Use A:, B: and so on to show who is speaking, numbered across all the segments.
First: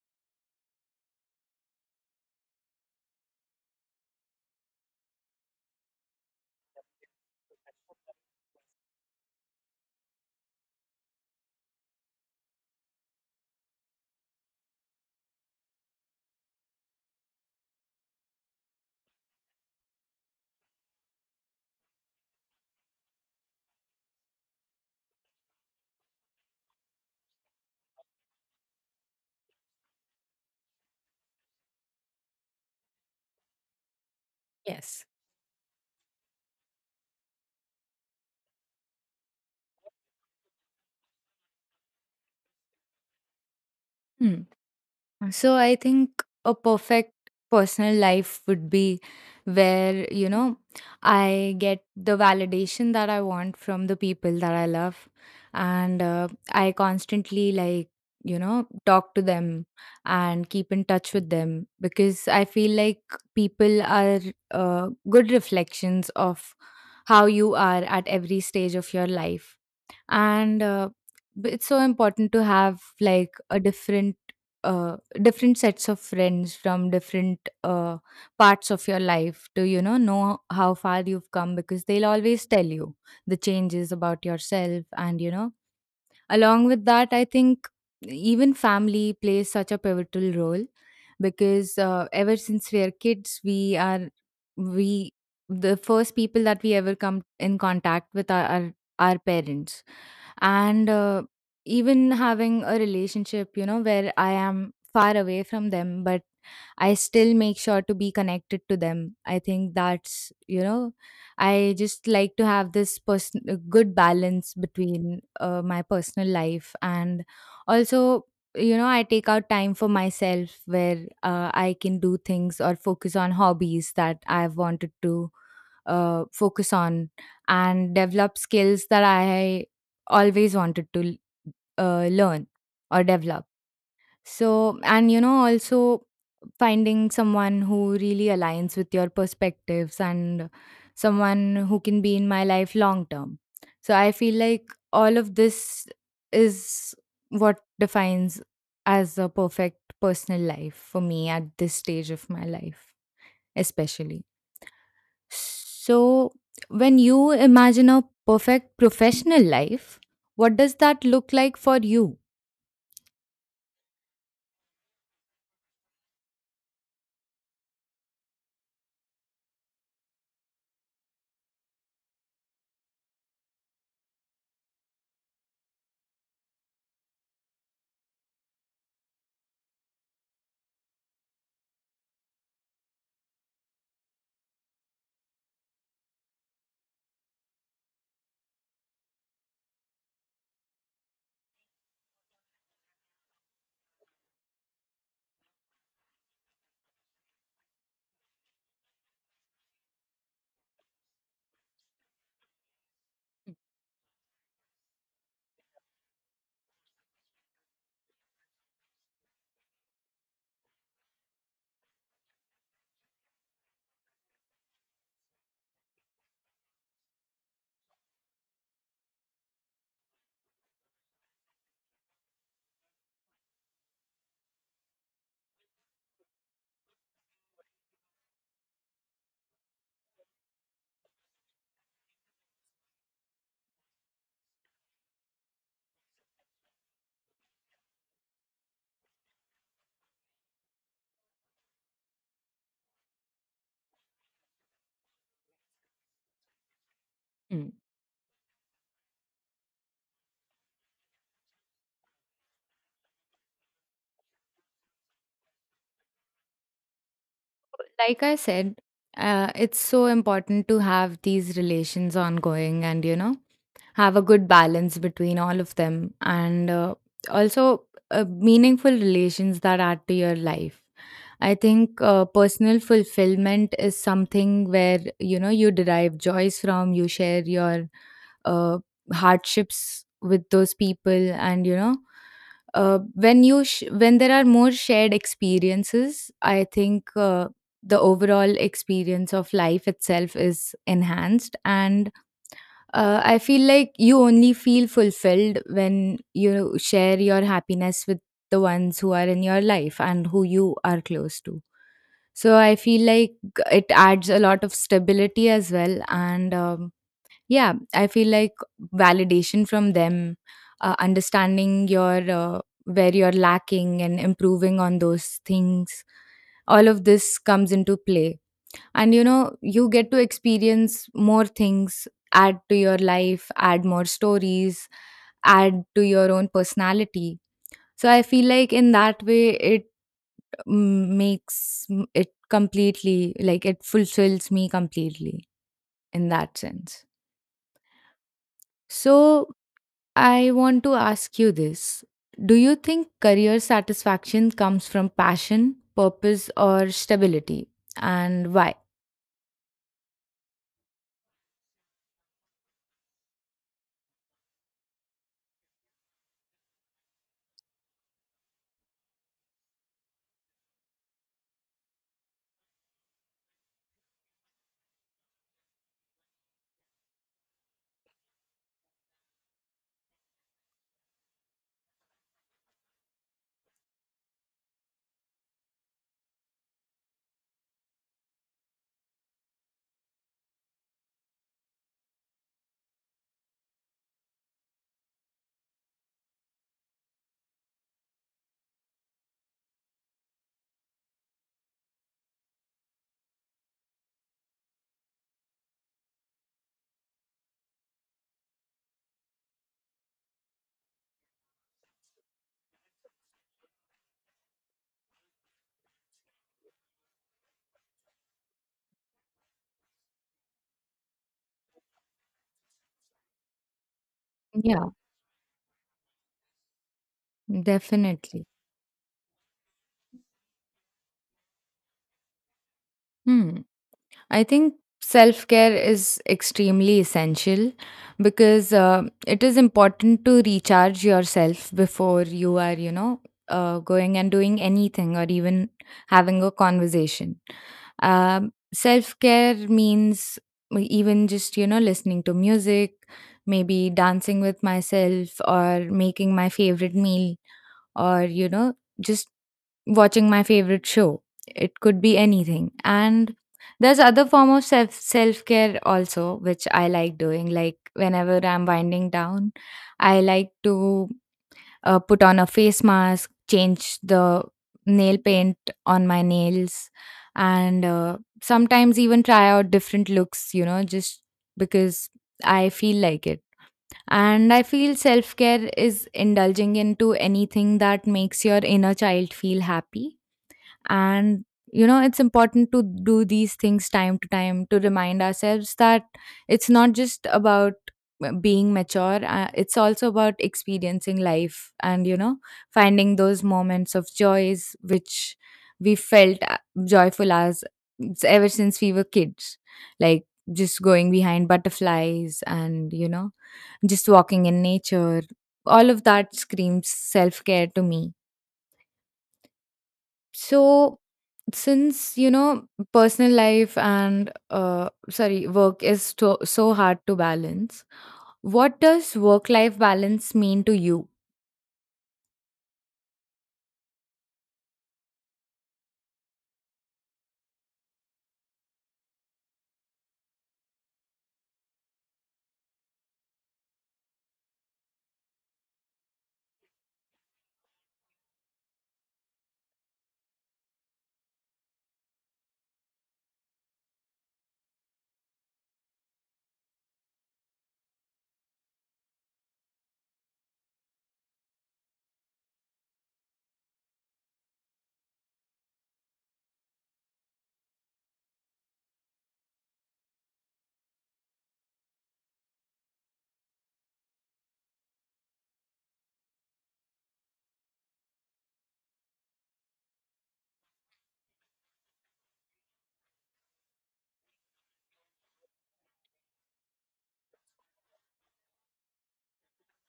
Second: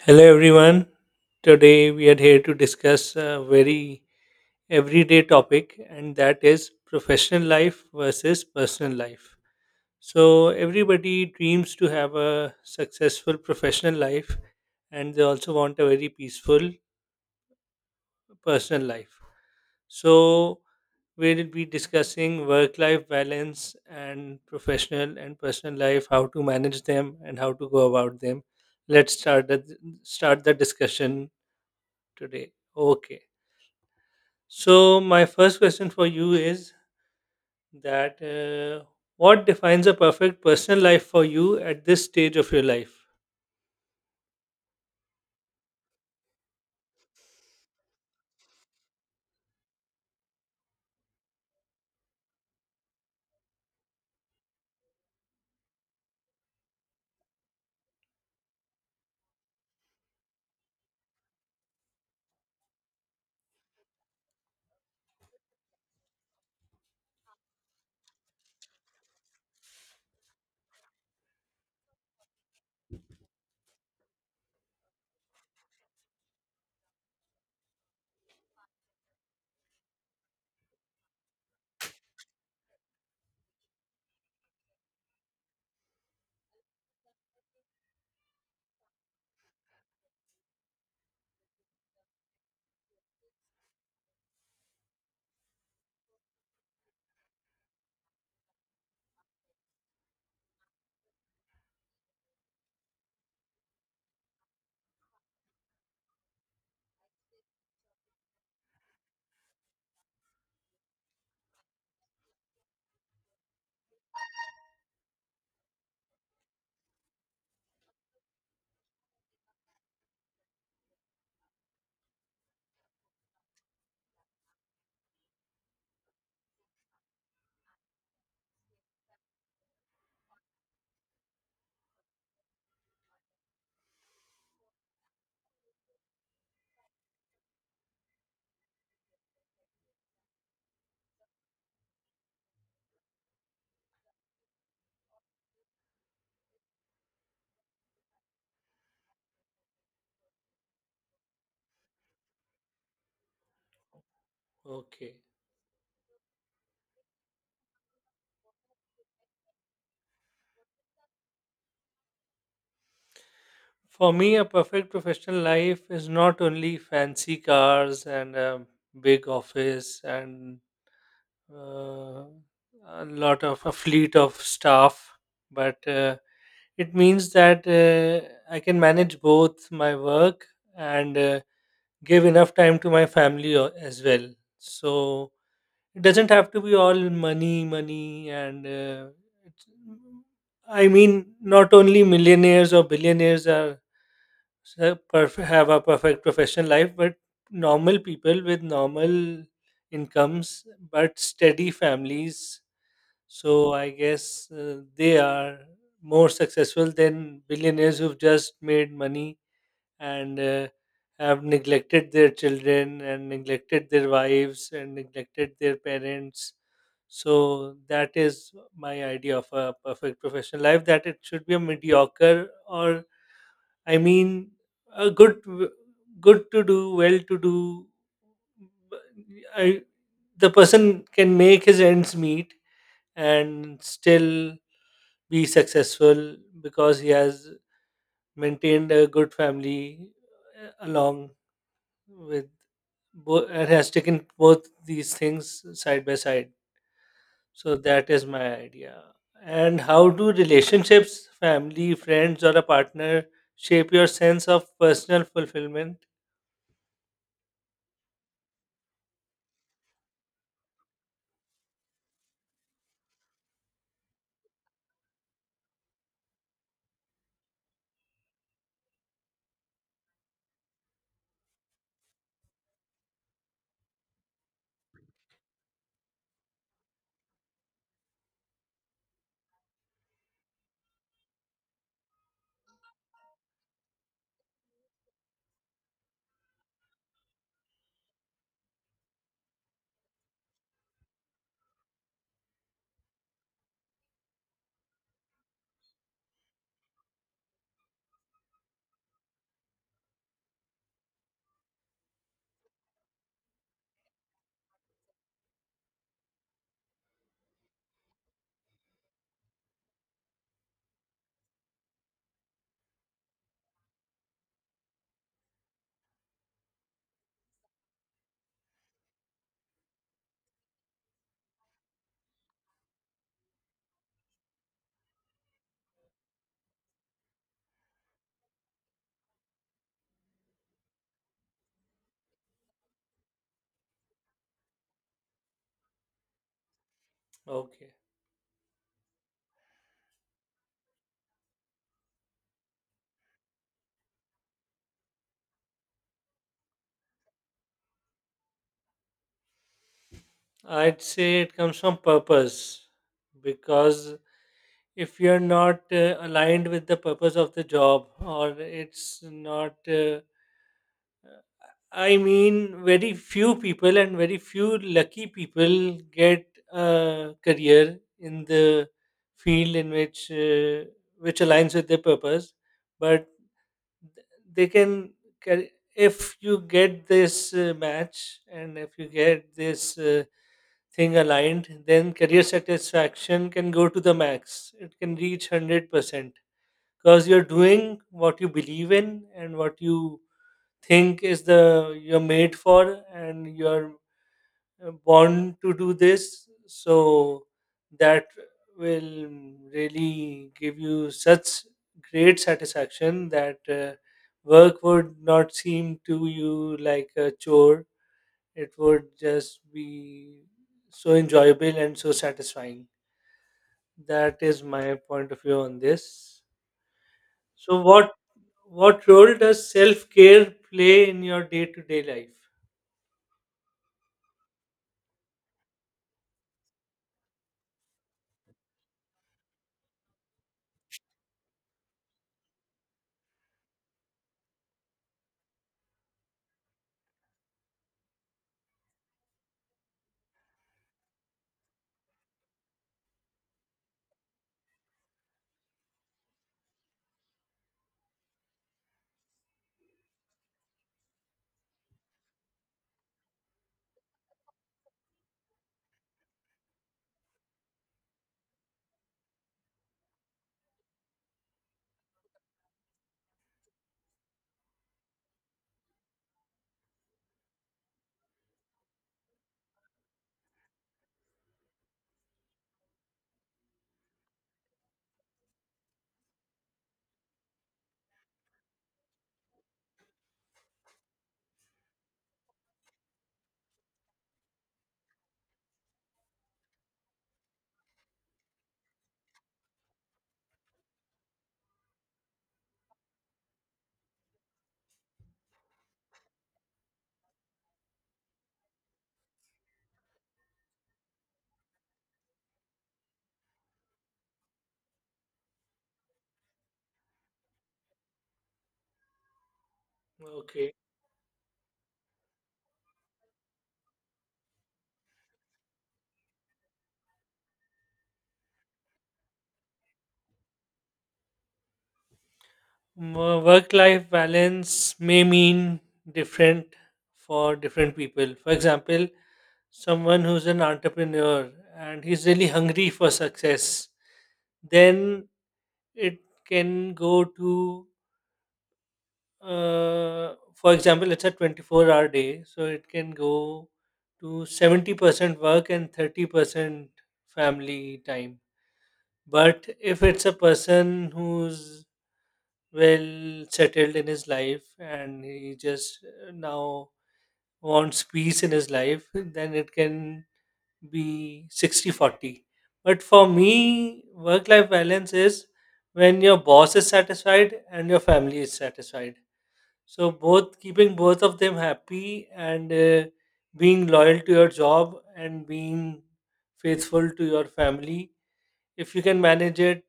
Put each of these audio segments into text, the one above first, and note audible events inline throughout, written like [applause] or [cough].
A: Hello, everyone. Today we are here to discuss a very everyday topic, and that is professional life versus personal life. So, everybody dreams to have a successful professional life, and they also want a very peaceful personal life. So, we'll be discussing work life balance and professional and personal life, how to manage them, and how to go about them. Let's start the, start the discussion today. Okay. So,
B: Yes.
A: my first question for you is that what defines a perfect personal life for you at this stage of your life?
B: Hmm. So I think a perfect personal life would be where, you know, I get the validation that I want from the people that I love. And I constantly, like, you know, talk to them and keep in touch with them because I feel like people are good reflections of how you are at every stage of your life. and uh, it's so important to have like a different sets of friends from different parts of your life to, you know how far you've come because they'll always tell you the changes about yourself, and you know. Along with that, I think even family plays such a pivotal role because ever since we are kids, we are we the first people that we ever come in contact with are our parents, and even having a relationship, you know, where I am far away from them, but I still make sure to be connected to them. I think that's, you know, I just like to have this person a good balance between my personal life, and also, you know, I take out time for myself where I can do things or focus on hobbies that I've wanted to focus on and develop skills that I always wanted to learn or develop. So, and you know, also finding someone who really aligns with your perspectives and someone who can be in my life long term. So, I feel like all of this is what defines as a perfect personal life for me at this stage of my life, especially.
A: Okay.
B: So, when you imagine a perfect professional life, what does that look like for you?
A: For me, a perfect professional life is not only fancy cars and a big office and uh, a lot of a fleet of staff, but it means that I can manage both my work and give enough time to my family as well, so it doesn't have to be all money money and it's, i mean not only millionaires or billionaires have a perfect professional life, but normal people with normal incomes but steady families. So I guess they are more successful than billionaires who've just made money and have neglected their children and neglected their wives and neglected their parents. So that is my idea of a perfect professional life. That it should be a mediocre, or I mean, a good to do, well to do. I, the person can make his ends meet and still be successful because he has maintained a good family along with both and has taken both these things side by side. So that is my idea. And how do relationships, family, friends or a partner shape your sense of personal fulfillment?
B: Like I said, it's so important to have these relations ongoing and, you know, have a good balance between all of them, and also meaningful relations that add to your life. I think personal fulfillment is something where, you know, you derive joys from, you share your uh, hardships with those people, and you know when there are more shared experiences, I think the overall experience of life itself is enhanced, and I feel like you only feel fulfilled when you share your happiness with the ones who are in your life and who you are close to. So I feel like it adds a lot of stability as well. And yeah, I feel like validation from them, understanding your where you're lacking and improving on those things, all of this comes into play, and you know, you get to experience more things, add to your life, add more stories, add to your own personality. So I feel like in that way it it completely, like, it fulfills me completely in that sense.
A: Okay,
B: So I want to ask you this: do you think career satisfaction comes from passion, purpose, or stability, and why?
A: I'd say it comes from purpose, because if you're not aligned with the purpose of the job, or it's not I mean, very few people and very few lucky people get a career in the field in which aligns with their purpose. But th- they can, if you get this match and if you get this thing aligned, then career satisfaction can go to the max. It can reach 100% because you're doing what you believe in and what you think is the you're made for and you're born to do this, so that will really give you such great satisfaction that work would not seem to you like a chore. It would just be so enjoyable and so satisfying. That is
B: Yeah,
A: my point of view on this. So
B: definitely.
A: what role does self care play in your day to day life?
B: Hmm. I think self care is extremely essential because it is important to recharge yourself before you are, you know, going and doing anything or even having a conversation. Self care means even just, you know, listening to music, maybe dancing with myself or making my favorite meal or, you know, just watching my favorite show. It could be anything. And there's other form of self care also, which I like doing. Like whenever I'm winding down, I like to put on a face mask, change the nail paint on my nails, and sometimes even try out different looks. You know, just because I feel like it. And I feel self care is indulging into anything that makes your inner child feel happy, and you know, it's important to do these things time to time to remind ourselves that it's not just about being mature. It's also about experiencing life and, you know, finding those moments of joys which we felt joyful as ever since we were kids, like just going behind butterflies and, you know, just walking in nature. All of that screams self care to me.
A: Okay,
B: So, since you know, personal life and sorry work is so hard to balance, what does work life balance mean to you?
A: work life balance may mean different for different people. For example, someone who's an entrepreneur and he's really hungry for success, then it can go to, for example, it's a 24-hour day, so it can go to 70% work and 30% family time. But if it's a person who's well settled in his life and he just now wants peace in his life, then it can be 60-40. But for me, work life balance is when your boss is satisfied and your family is satisfied, so both keeping both of them happy and being loyal to your job and being faithful to your family. If you can manage it,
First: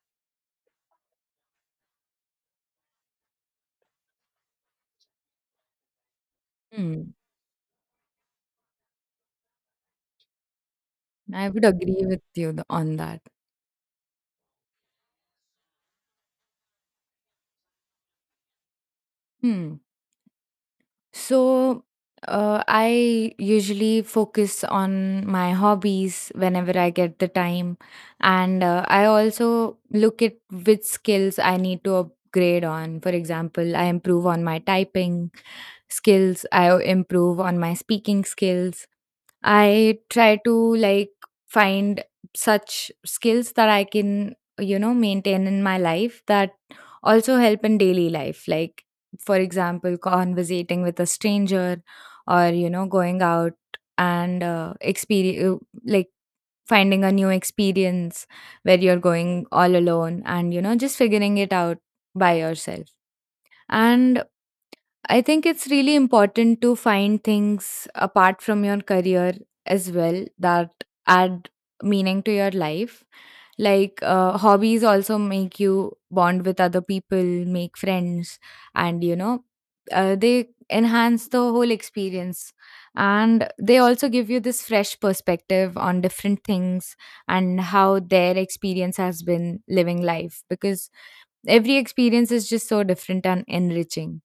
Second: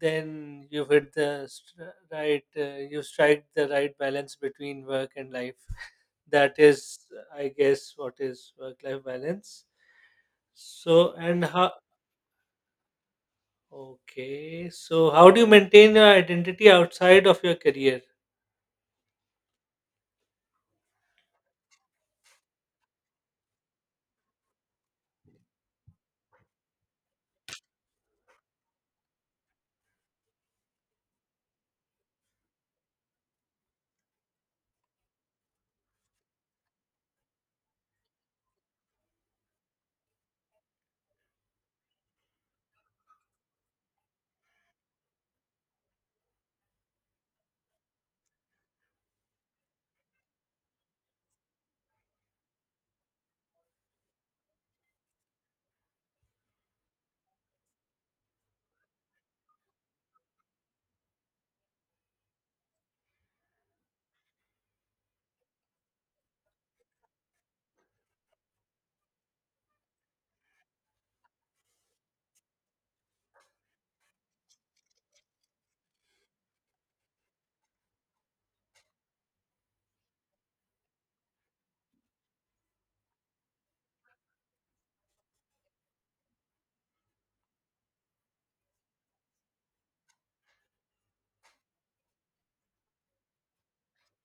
A: then you've hit the str right, you've strike the right balance between work and life. [laughs] That is,
B: Hmm.
A: I guess, what is work-life balance. So, and
B: I would
A: how,
B: agree with you on that.
A: okay, so how do you maintain your identity outside of your career?
B: Hmm. So, I usually focus on my hobbies whenever I get the time. And I also look at which skills I need to upgrade on. For example, I improve on my typing skills, I improve on my speaking skills. I try to like find such skills that I can, you know, maintain in my life that also help in daily life. Like, for example, conversating with a stranger or, you know, going out and experience, like, finding a new experience where you're going all alone and, you know, just figuring it out by yourself. And I think it's really important to find things apart from your career as well that add meaning to your life. Like hobbies also make you bond with other people, make friends, and you know, they enhance the whole experience. And they also give you this fresh perspective on different things and how their experience has been living life, because every experience is just so different and enriching.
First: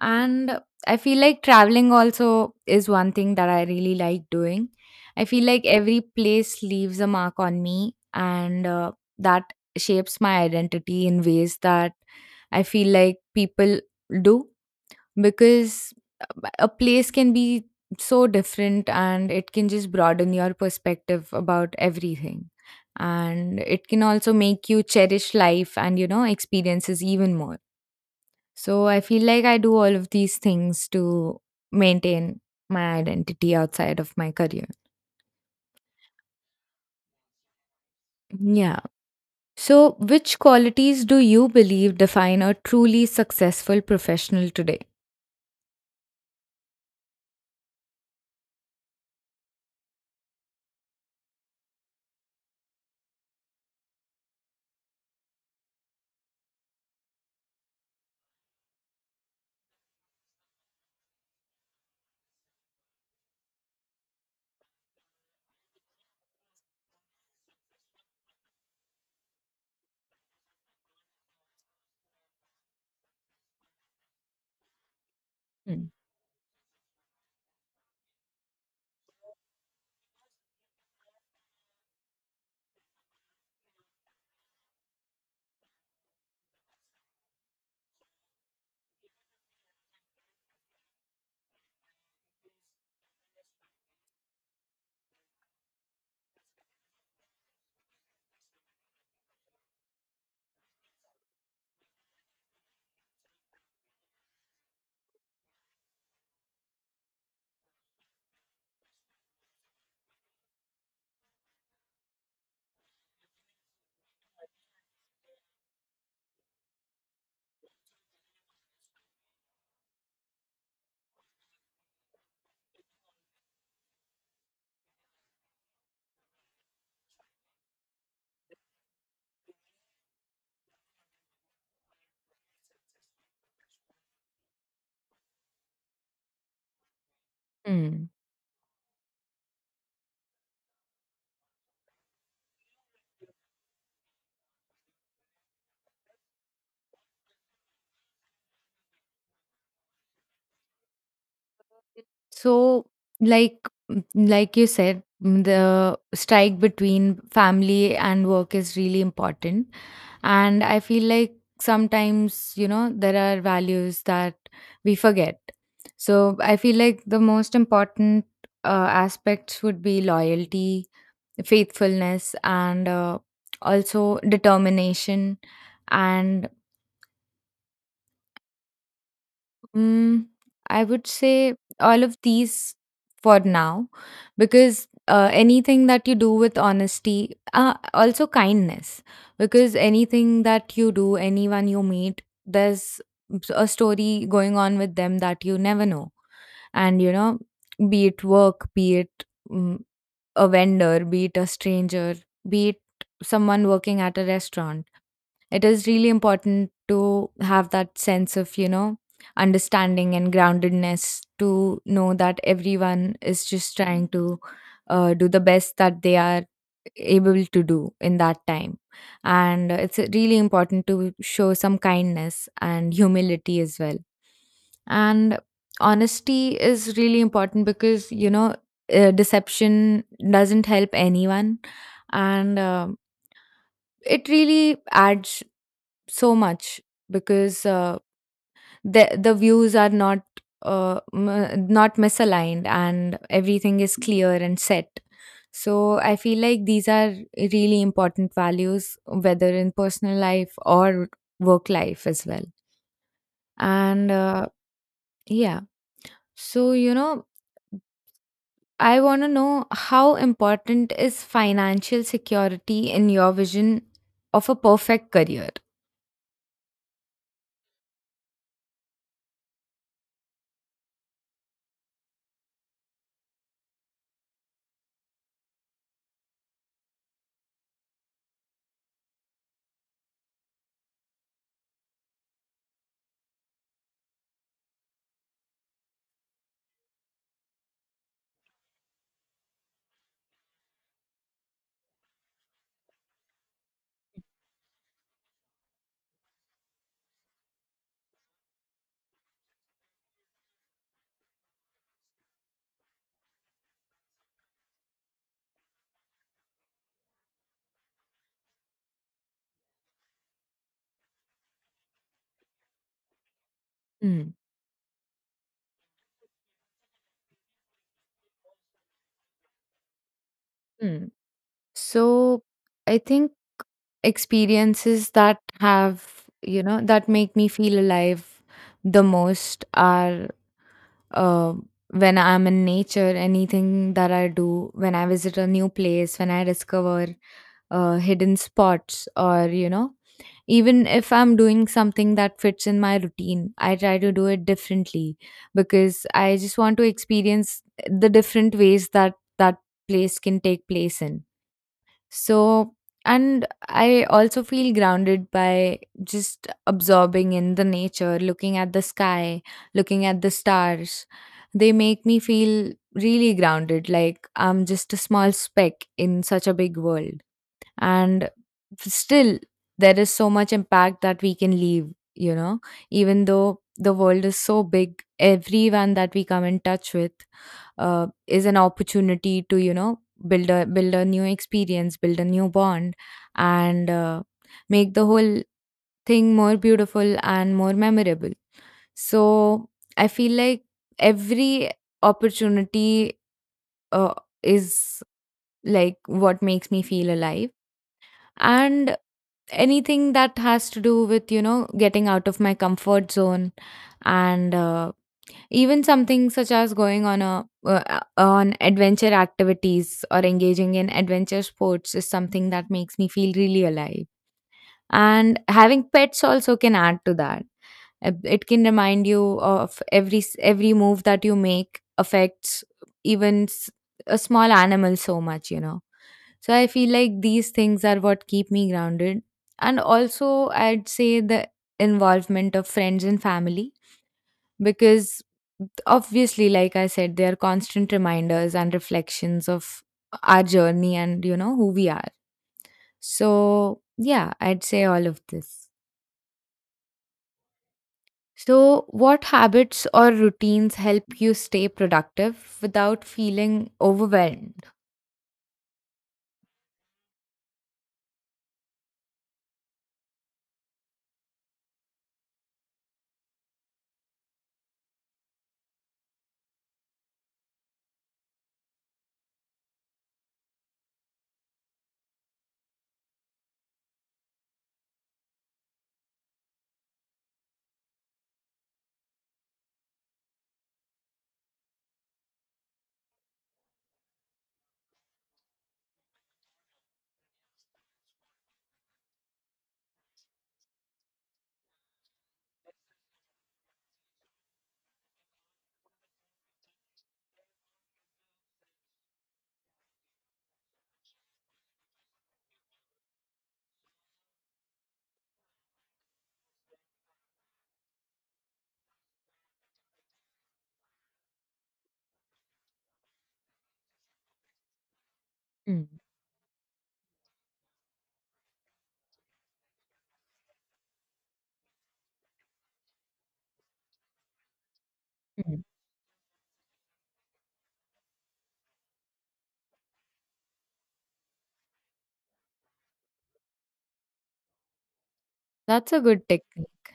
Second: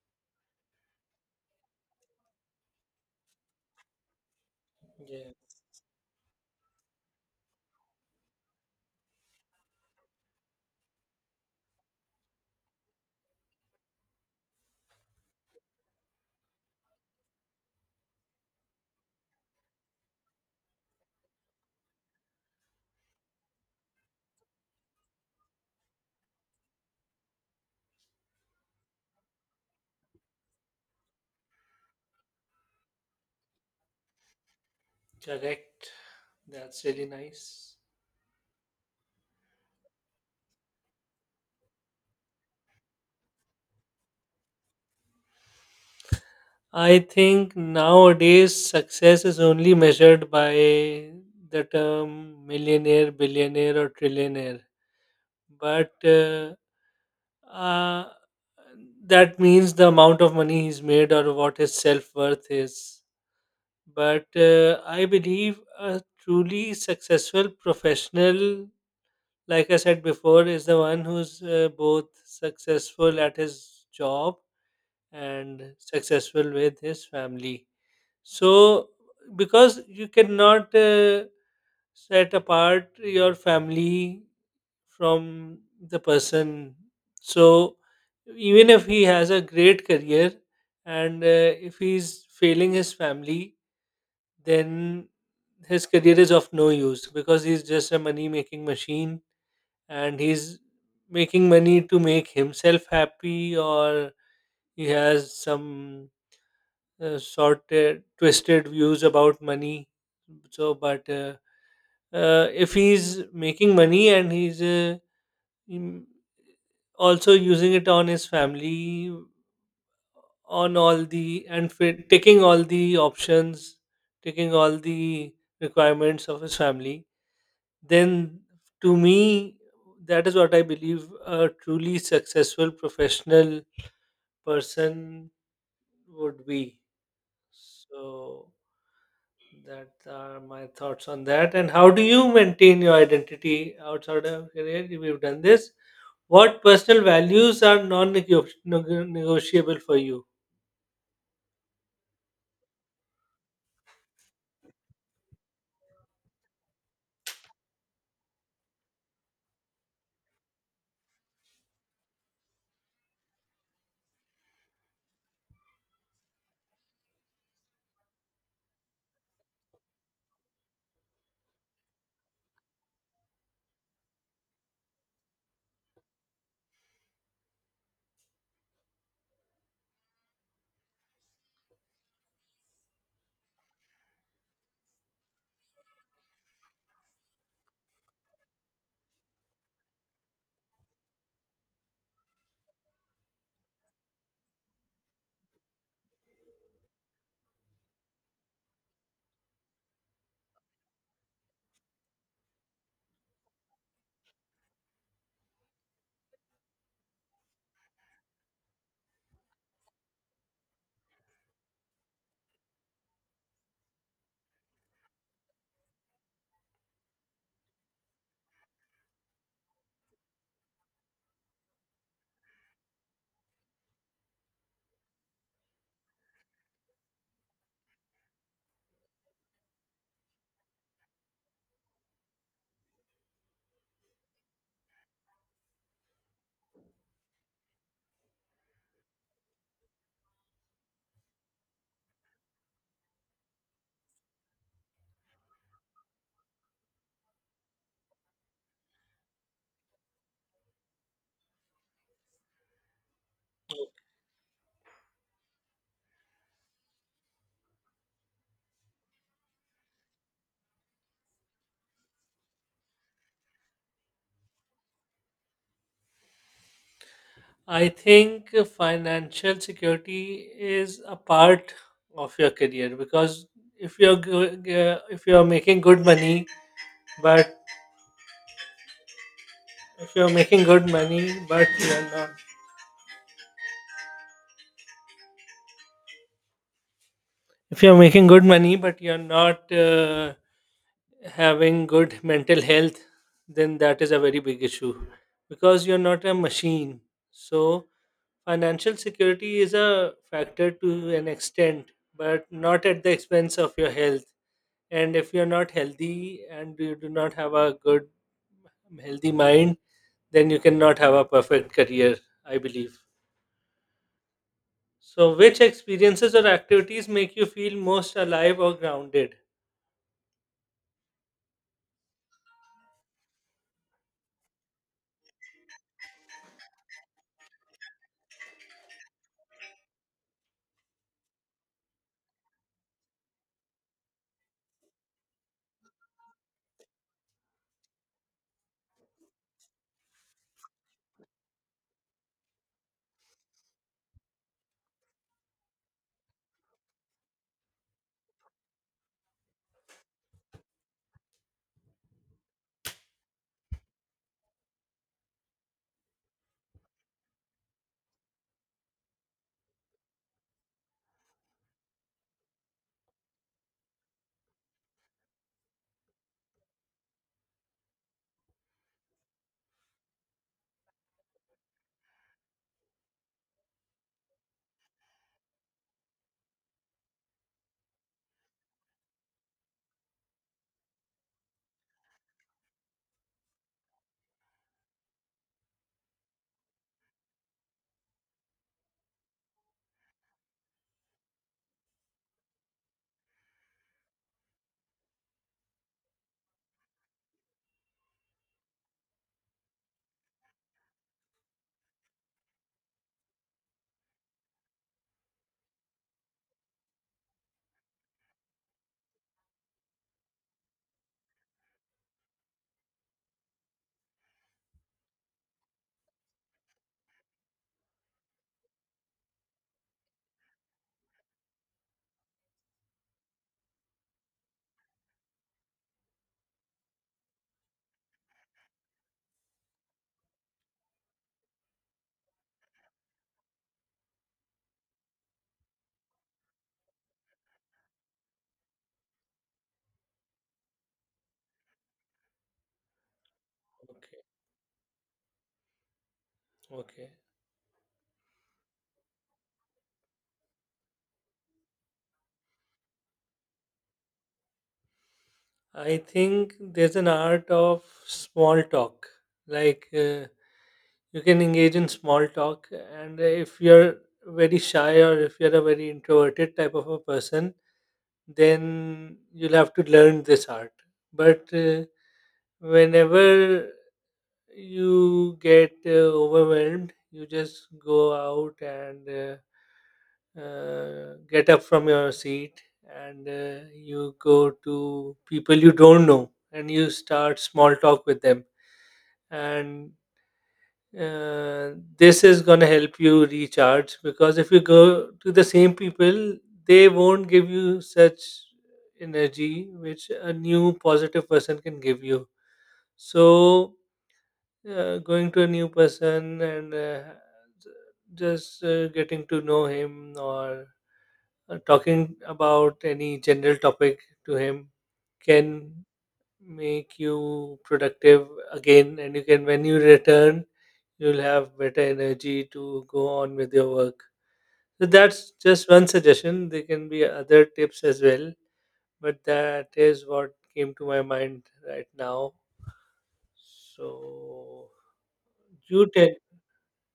B: And I feel like traveling also is one thing that I really like doing. I
A: Yeah,
B: feel like every place leaves a mark on me, and that shapes my identity in ways that I feel like people do, because a place can be so different and it can just broaden your perspective about everything, and it can also make you cherish life and, you know, experiences even more. So I feel like I do all of these things to maintain my identity outside of my career.
A: correct. That's really nice.
B: Yeah. So which qualities do you believe define a truly successful professional today?
A: I think nowadays success is only measured by the term millionaire, billionaire, or trillionaire. But uh, that means the amount of money he's made or what his self worth is. But I believe a truly successful professional, like I said before, is the one who's both successful at his job and
B: Hmm.
A: successful with his family. So, because you cannot set apart your family from the person. So even if he has a great career and if he's failing his family, then his career is of no use, because he's just a money making machine and he's making money to make himself happy, or he has some sorted twisted views about money. But if he's making money and he's mm, also using it on his family, on all the and fit, taking all the options, taking all the requirements of his family, then to me that is what I believe a truly successful professional person would be. So
B: Hmm.
A: that are my thoughts on that. And how do you maintain your identity outside of career? We've done this. What personal values are non negotiable for you?
B: So, like like you said, the strike between family and work is really important. And I feel like sometimes, you know, there are values that we forget. So, I feel like the most important uh, aspects would be loyalty, faithfulness, and also determination, and Mm, I would say all of these for now, because anything that you do with honesty, also kindness, because anything that you do, anyone you meet, there's a story going on with them that you never know. And, you know, be it work, be it a vendor, be it a stranger, be it someone working at a restaurant, it is really important to have that sense of, you know, understanding and groundedness to know that everyone is just trying to do the best that they are able to do in that time. And it's really important to show some kindness and humility as well. And honesty is really important because, you know, deception doesn't help anyone, and it really adds so much because the views are not not misaligned, and everything is clear and set. So I feel like these are really important values whether in personal life or work life as well. And yeah. So, you know, I want to know how important is financial security in your vision of a perfect career?
A: I think financial security is a part of your career, because if you're making good money, but if you're making good money, but you're not if you're making good money, but you're not having good mental health, then that is a very big issue, because you're not a machine. So financial security is a factor to an extent, but not at the expense of your health. And if you're not healthy and you do not have a good, healthy mind, then you cannot have a perfect career, I believe.
B: Hmm.
A: So, which experiences or activities make you feel most alive or grounded?
B: Hmm. So I think experiences that have, you know, that make me feel alive the most are uh, when I'm in nature, anything that I do, when I visit a new place, when I discover hidden spots, or you know, even if I'm doing something that fits in my routine I try to do it differently because I just want to experience the different ways that that place can take place in. So, and I also feel grounded by just absorbing in the nature, looking at the sky, looking at the stars. They make me feel really grounded, like I'm just a small speck in such a big world. And still, there is so much impact that we can leave, you know, even though the world is so big, everyone that we come in touch with is an opportunity to, you know, build a new experience, build a new bond, and make the whole thing more beautiful and more memorable. So I feel like every opportunity uh, is like what makes me feel alive. And anything that has to do with, you know, getting out of my comfort zone, and even something such as going on a on adventure activities or engaging in adventure sports is something that makes me feel really alive. And having pets also can add to that. It can remind you of every every move that you make affects even a small animal so much, you know. So I feel like these things are what keep me grounded. And also, I'd say the involvement of friends and family because obviously, like I said, they are constant reminders and reflections of our journey and, who we are. So,
A: Okay.
B: yeah, I'd say all of this.
A: Okay.
B: So, what habits or routines help you stay productive without feeling overwhelmed?
A: I think there's an art of small talk. Like, uh, you can engage in small talk, and if you're very shy or if you're a very introverted type of a person, then you'll have to learn this art. But whenever you get overwhelmed, you just go out and get up from your seat and you go to people you don't know and you start small talk with them. And this is going to help you recharge, because if you go to the same people, they won't give you such energy which a new positive person can give you. So, going to a new person and just getting to know him or talking about any general topic to him can
B: Mm,
A: make you productive again, and you can when you return, you'll have better energy to go on with your work. So that's
B: mm.
A: just one suggestion. There can be other tips as well, but that is what came to my mind right now. So you
B: That's a
A: tell.
B: good technique.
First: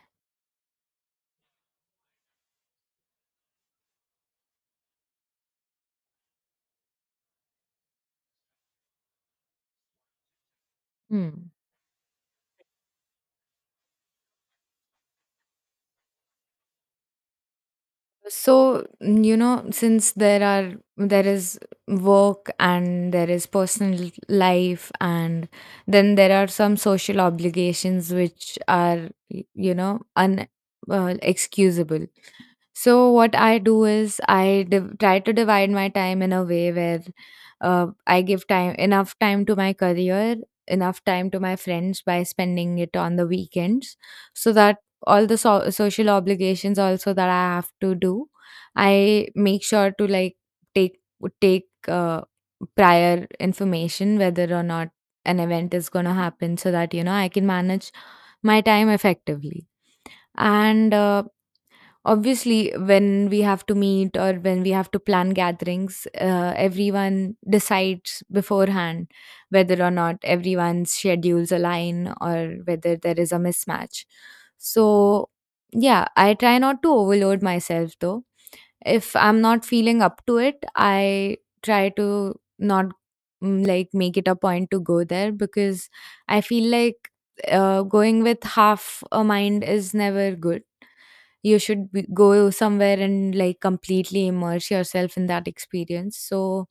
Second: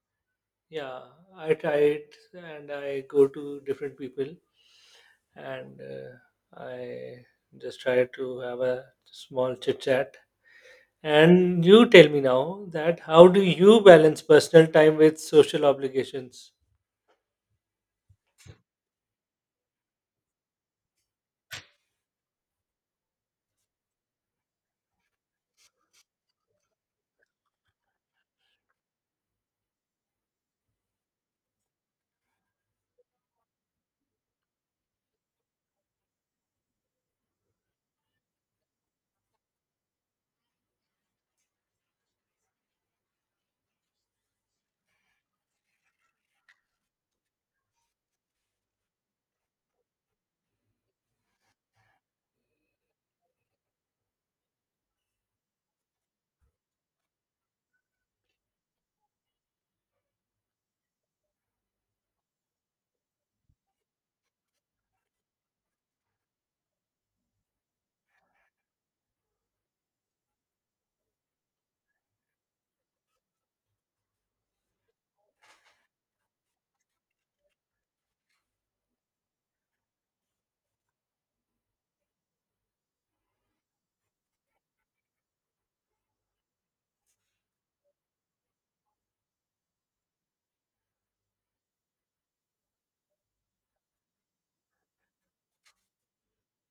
A: Yeah, I try it and I go to different people and I just try to have a small chit chat.
B: Hmm.
A: And you tell me now that how do you balance personal time with social obligations?
B: So, since there is work and there is personal life and then there are some social obligations which are un excusable. So what I do is try to divide my time in a way where I give time enough time to my career, enough time to my friends by spending it on the weekends, so that all the social obligations also that I have to do, I make sure to like take take prior information whether or not an event is going to happen, so that I can manage my time effectively and obviously, when we have to meet or when we have to plan gatherings, everyone decides beforehand whether or not everyone's schedules align or whether there is a mismatch. So, yeah, I try not to overload myself though. If I'm not feeling up to it, I try to not make it a point to go there because I feel like going with half a mind is never good. You should go somewhere and like completely immerse yourself in that experience, so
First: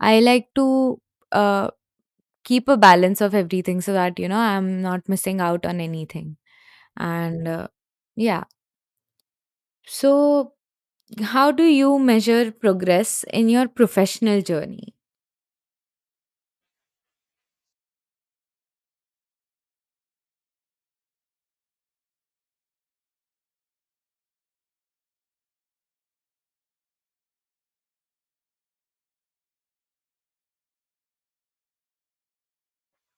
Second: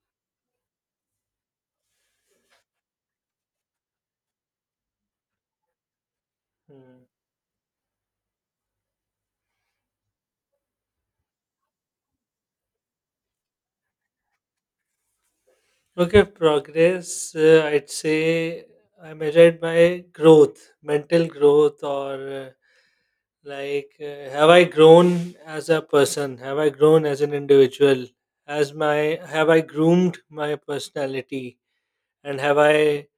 B: I like to uh, keep a balance of everything so that I'm not missing out on anything.
A: Hmm.
B: And yeah, so how do you measure progress in your professional journey?
A: Okay, progress, I'd say I measure it by growth, mental growth, or have I grown as a person? Have I grown as an individual? Has my Have I groomed my personality? And have I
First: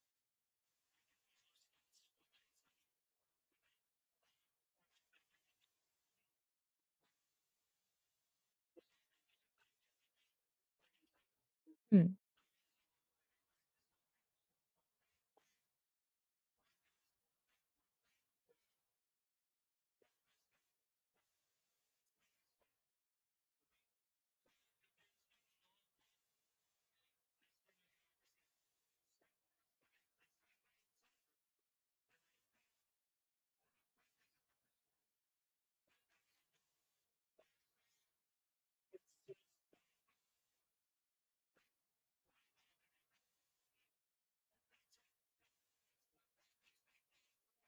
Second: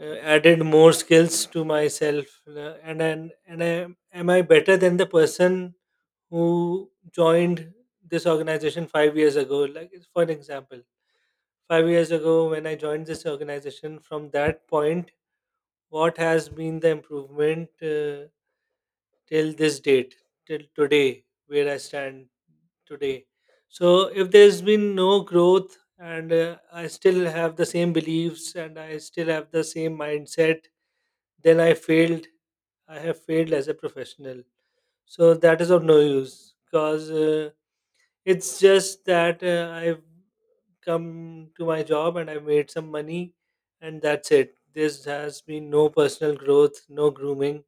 A: added more skills to myself? And I, am I better than the person who joined this organization 5 years ago? Like, for an example, 5 years
B: Hmm.
A: ago, when I joined this organization, from that point, what has been the improvement till this date, till today, where I stand today? So, if there's been no growth, and I still have the same beliefs and I still have the same mindset, then I failed. I have failed as a professional. So that is of no use, because it's just that I've come to my job and I've made some money, and that's it. This has been no personal growth, no grooming.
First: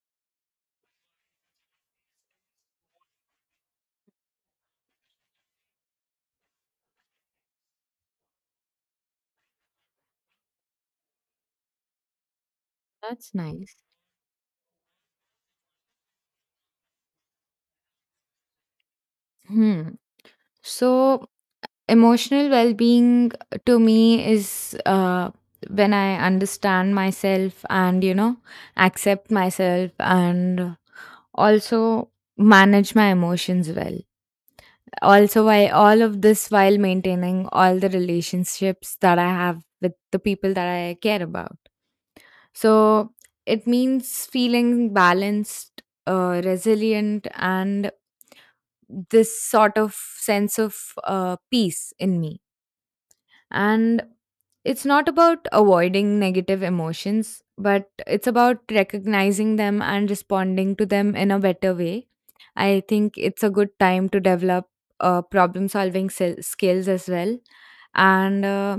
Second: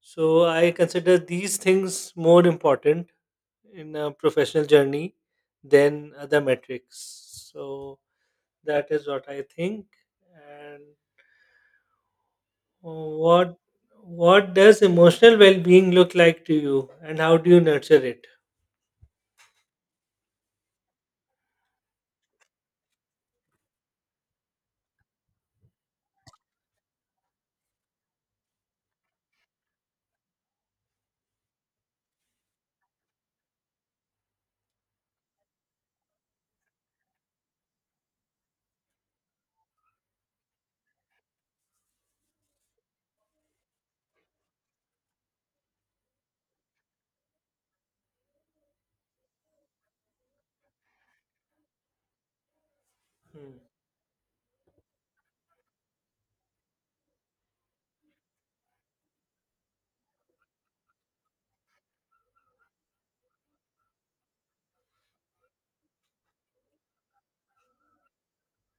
A: So I consider these things more important in a professional journey than other metrics. So that is what I think. And
B: That's
A: what
B: nice.
A: what does emotional well-being look like to you, and how do you nurture it?
B: Hmm. So emotional well being to me is when I understand myself and, accept myself and also manage my emotions well. Also, I all of this while maintaining all the relationships that I have with the people that I care about. So it means feeling balanced, resilient, and this sort of sense of peace in me.
A: Hmm.
B: And it's not about avoiding negative emotions, but it's about recognizing them and responding to them in a better way. I think it's a good time to develop problem solving skills as well. And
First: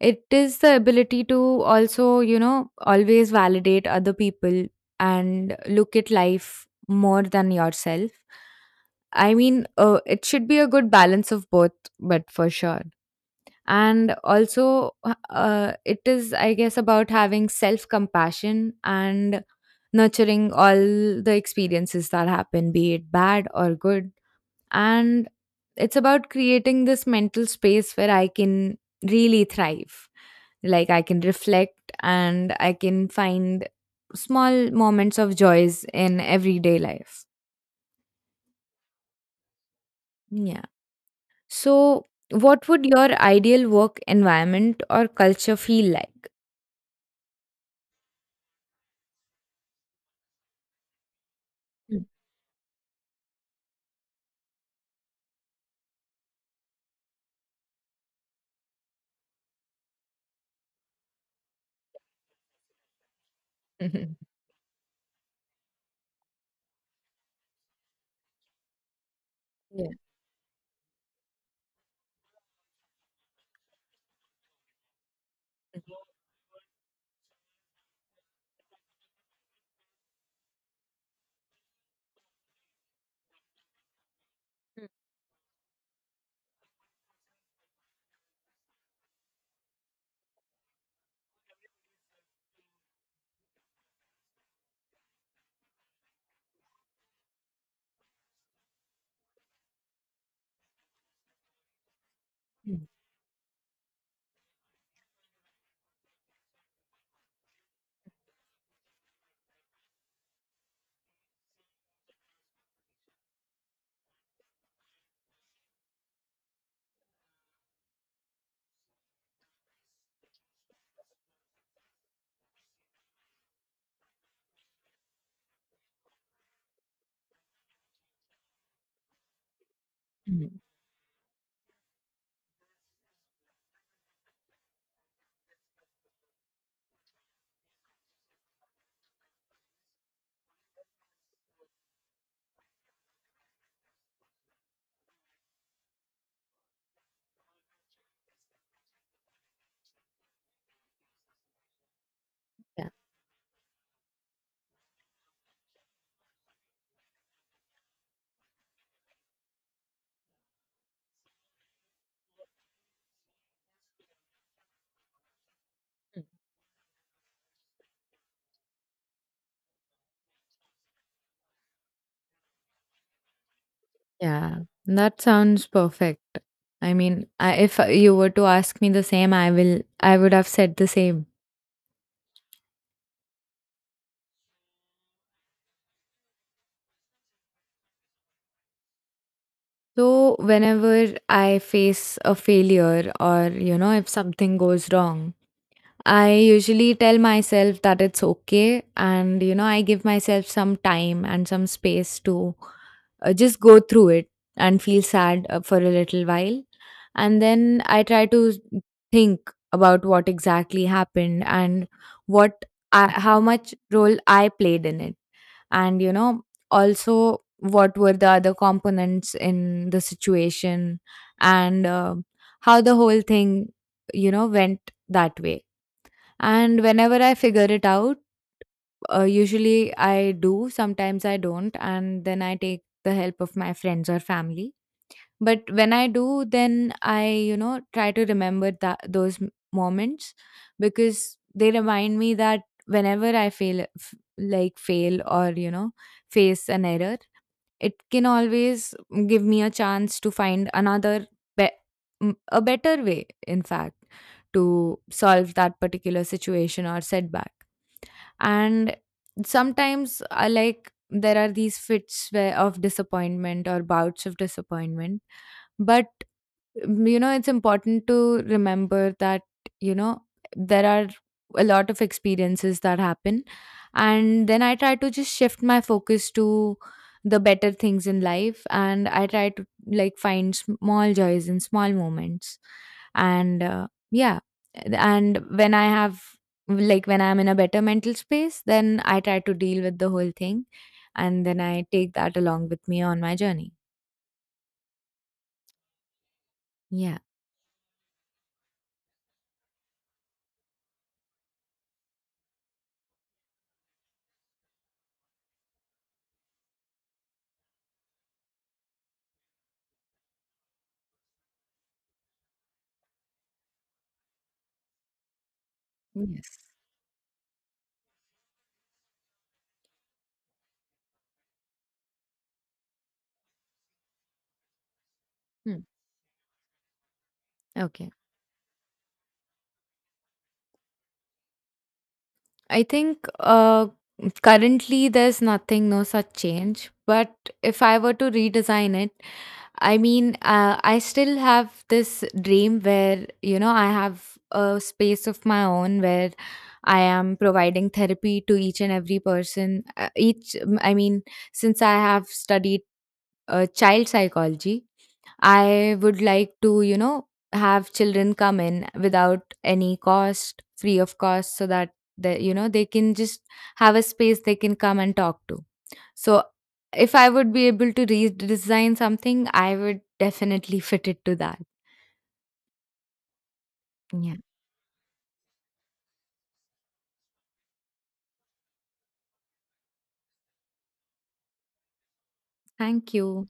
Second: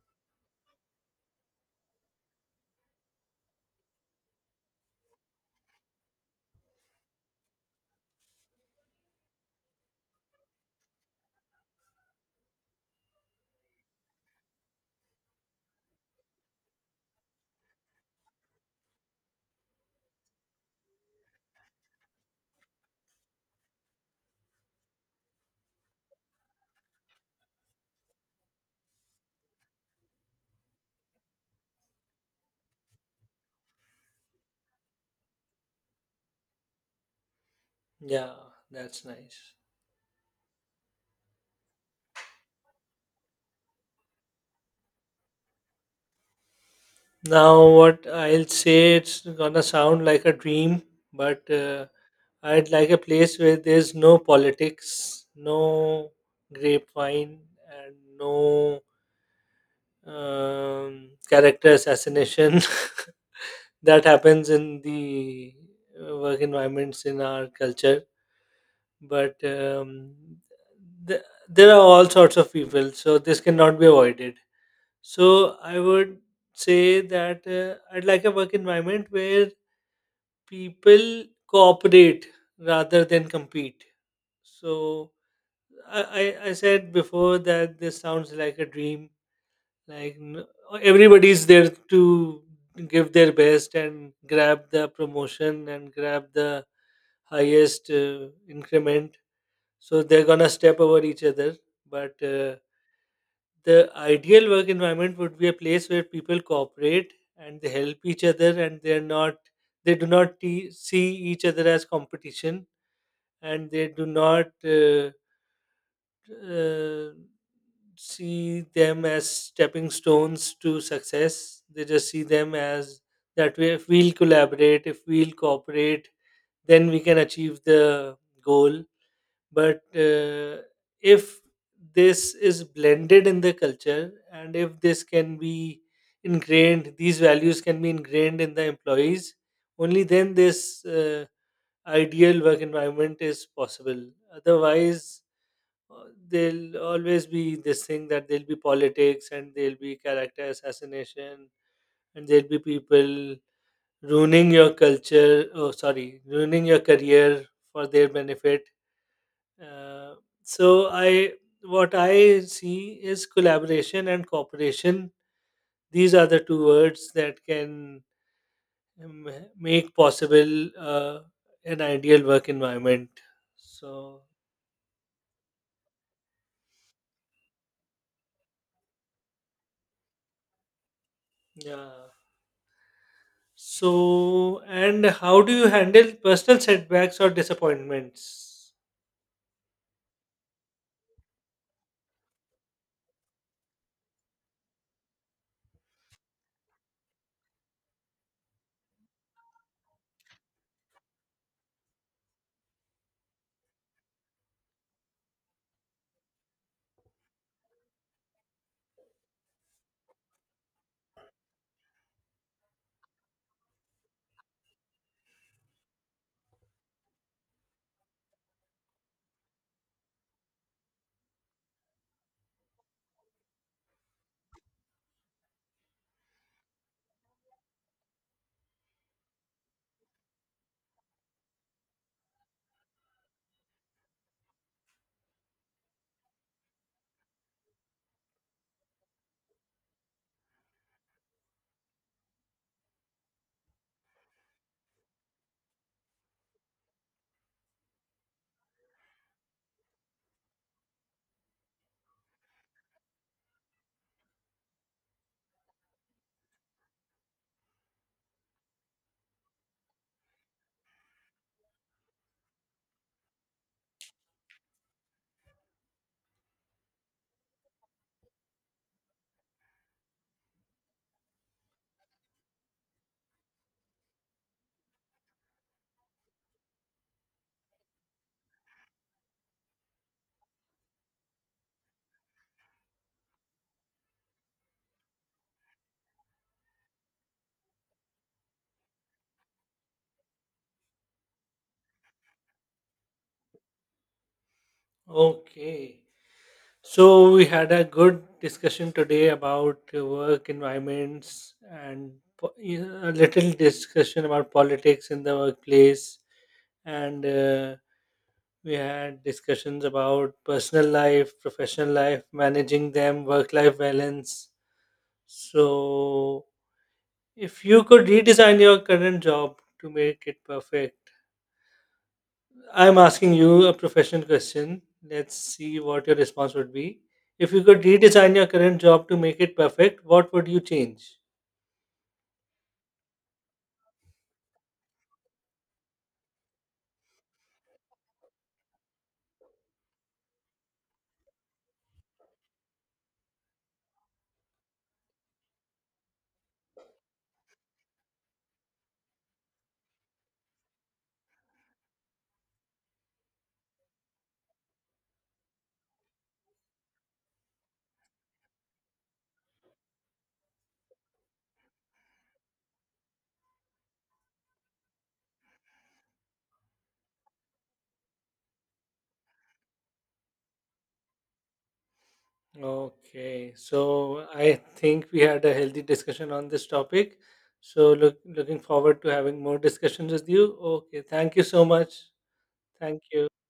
B: it is the ability to also, always validate other people and look at life more than yourself. I mean, it should be a good balance of both, but for sure. And also it is, I guess, about having self compassion and nurturing all the experiences that happen, be it bad or good. And it's about creating this mental space where I can really thrive, like I can reflect and I can find small moments of joys in everyday life.
A: Yeah, that's nice.
B: Yeah, so what would your ideal work environment or culture feel like?
A: Now, what I'll say, it's gonna sound like a dream, but I'd like a place where there's no politics, no grapevine, and no character assassination [laughs] that happens in the work environments in our culture. But
B: [laughs] Yeah.
A: um, th- there are all sorts of people, so this cannot be avoided. So, I would say that I'd like a work environment where people cooperate rather than compete. So I said before that this sounds like a dream. Like n- Everybody's there to give their best and grab the promotion and grab the highest increment. So they're gonna step over each other. But
B: Mm,
A: the ideal work environment would be a place where people cooperate and they help each other and they do not see each other as competition, and they do not uh, see them as stepping stones to success. They just see them as that way if we'll collaborate, if we'll cooperate, then we can achieve the goal. But
B: mm.
A: if this is blended in the culture, and if this can be ingrained, these values can be ingrained in the employees, only then this ideal work environment is possible. Otherwise uh, there'll always be this thing that there'll be politics and there'll be character assassination and there'll be people ruining your culture, oh sorry, ruining your career for their benefit. uh, so I what I see is collaboration and cooperation. These are the two words that can um, make possible an ideal work environment. So
B: Yeah, that sounds perfect. I mean, if you were to ask me the same, I would have said the same.
A: yeah. So and how do you handle personal setbacks or disappointments?
B: So whenever I face a failure or you know if something goes wrong, I usually tell myself that it's okay and I give myself some time and some space to just go through it and feel sad for a little while, and then I try to think about what exactly happened and what how much role I played in it. And also what were the other components in the situation and how the whole thing went that way. And whenever I figure it out, usually I do, sometimes I don't, and then I take the help of my friends or family. But when I do, then try to remember that those moments, because they remind me that whenever I fail, like fail or, face an error, it can always give me a chance to find be- a better way, in fact, to solve that particular situation or setback. And sometimes there are these fits where of disappointment or bouts of disappointment, but it's important to remember that, you know, there are a lot of experiences that happen. And then I try to just shift my focus to the better things in life. And I try to like find small joys in small moments. And yeah. And when I have, like, when I'm in a better mental space, then I try to deal with the whole thing. And then I take that along with me on my journey.
A: Okay.
B: Yeah.
A: So we had a good discussion today about work environments and, po- you know, a little discussion about politics in the workplace, and we had discussions about personal life, professional life, managing them, work-life balance. So,
B: Yes.
A: if you could redesign your current job to make it perfect, I'm asking you a professional question. Let's see
B: Hmm.
A: what your response would be. If you could
B: Okay.
A: redesign your current job to make it perfect, what would you change?
B: I think currently there's nothing, no such change. But if I were to redesign it, I mean, I still have this dream where, I have a space of my own where I am providing therapy to each and every person. I mean, since I have studied child psychology, I would like to, have children come in without any cost, free of cost, so that they, they can just have a space they can come and talk to. So if I would be able to redesign something, I would definitely [laughs] fit it to that.
A: Okay, so
B: Yeah.
A: I think we had a healthy discussion on this topic. So look, looking forward to having more discussions with you. Okay, thank you so much. Thank
B: Thank
A: you.
B: you.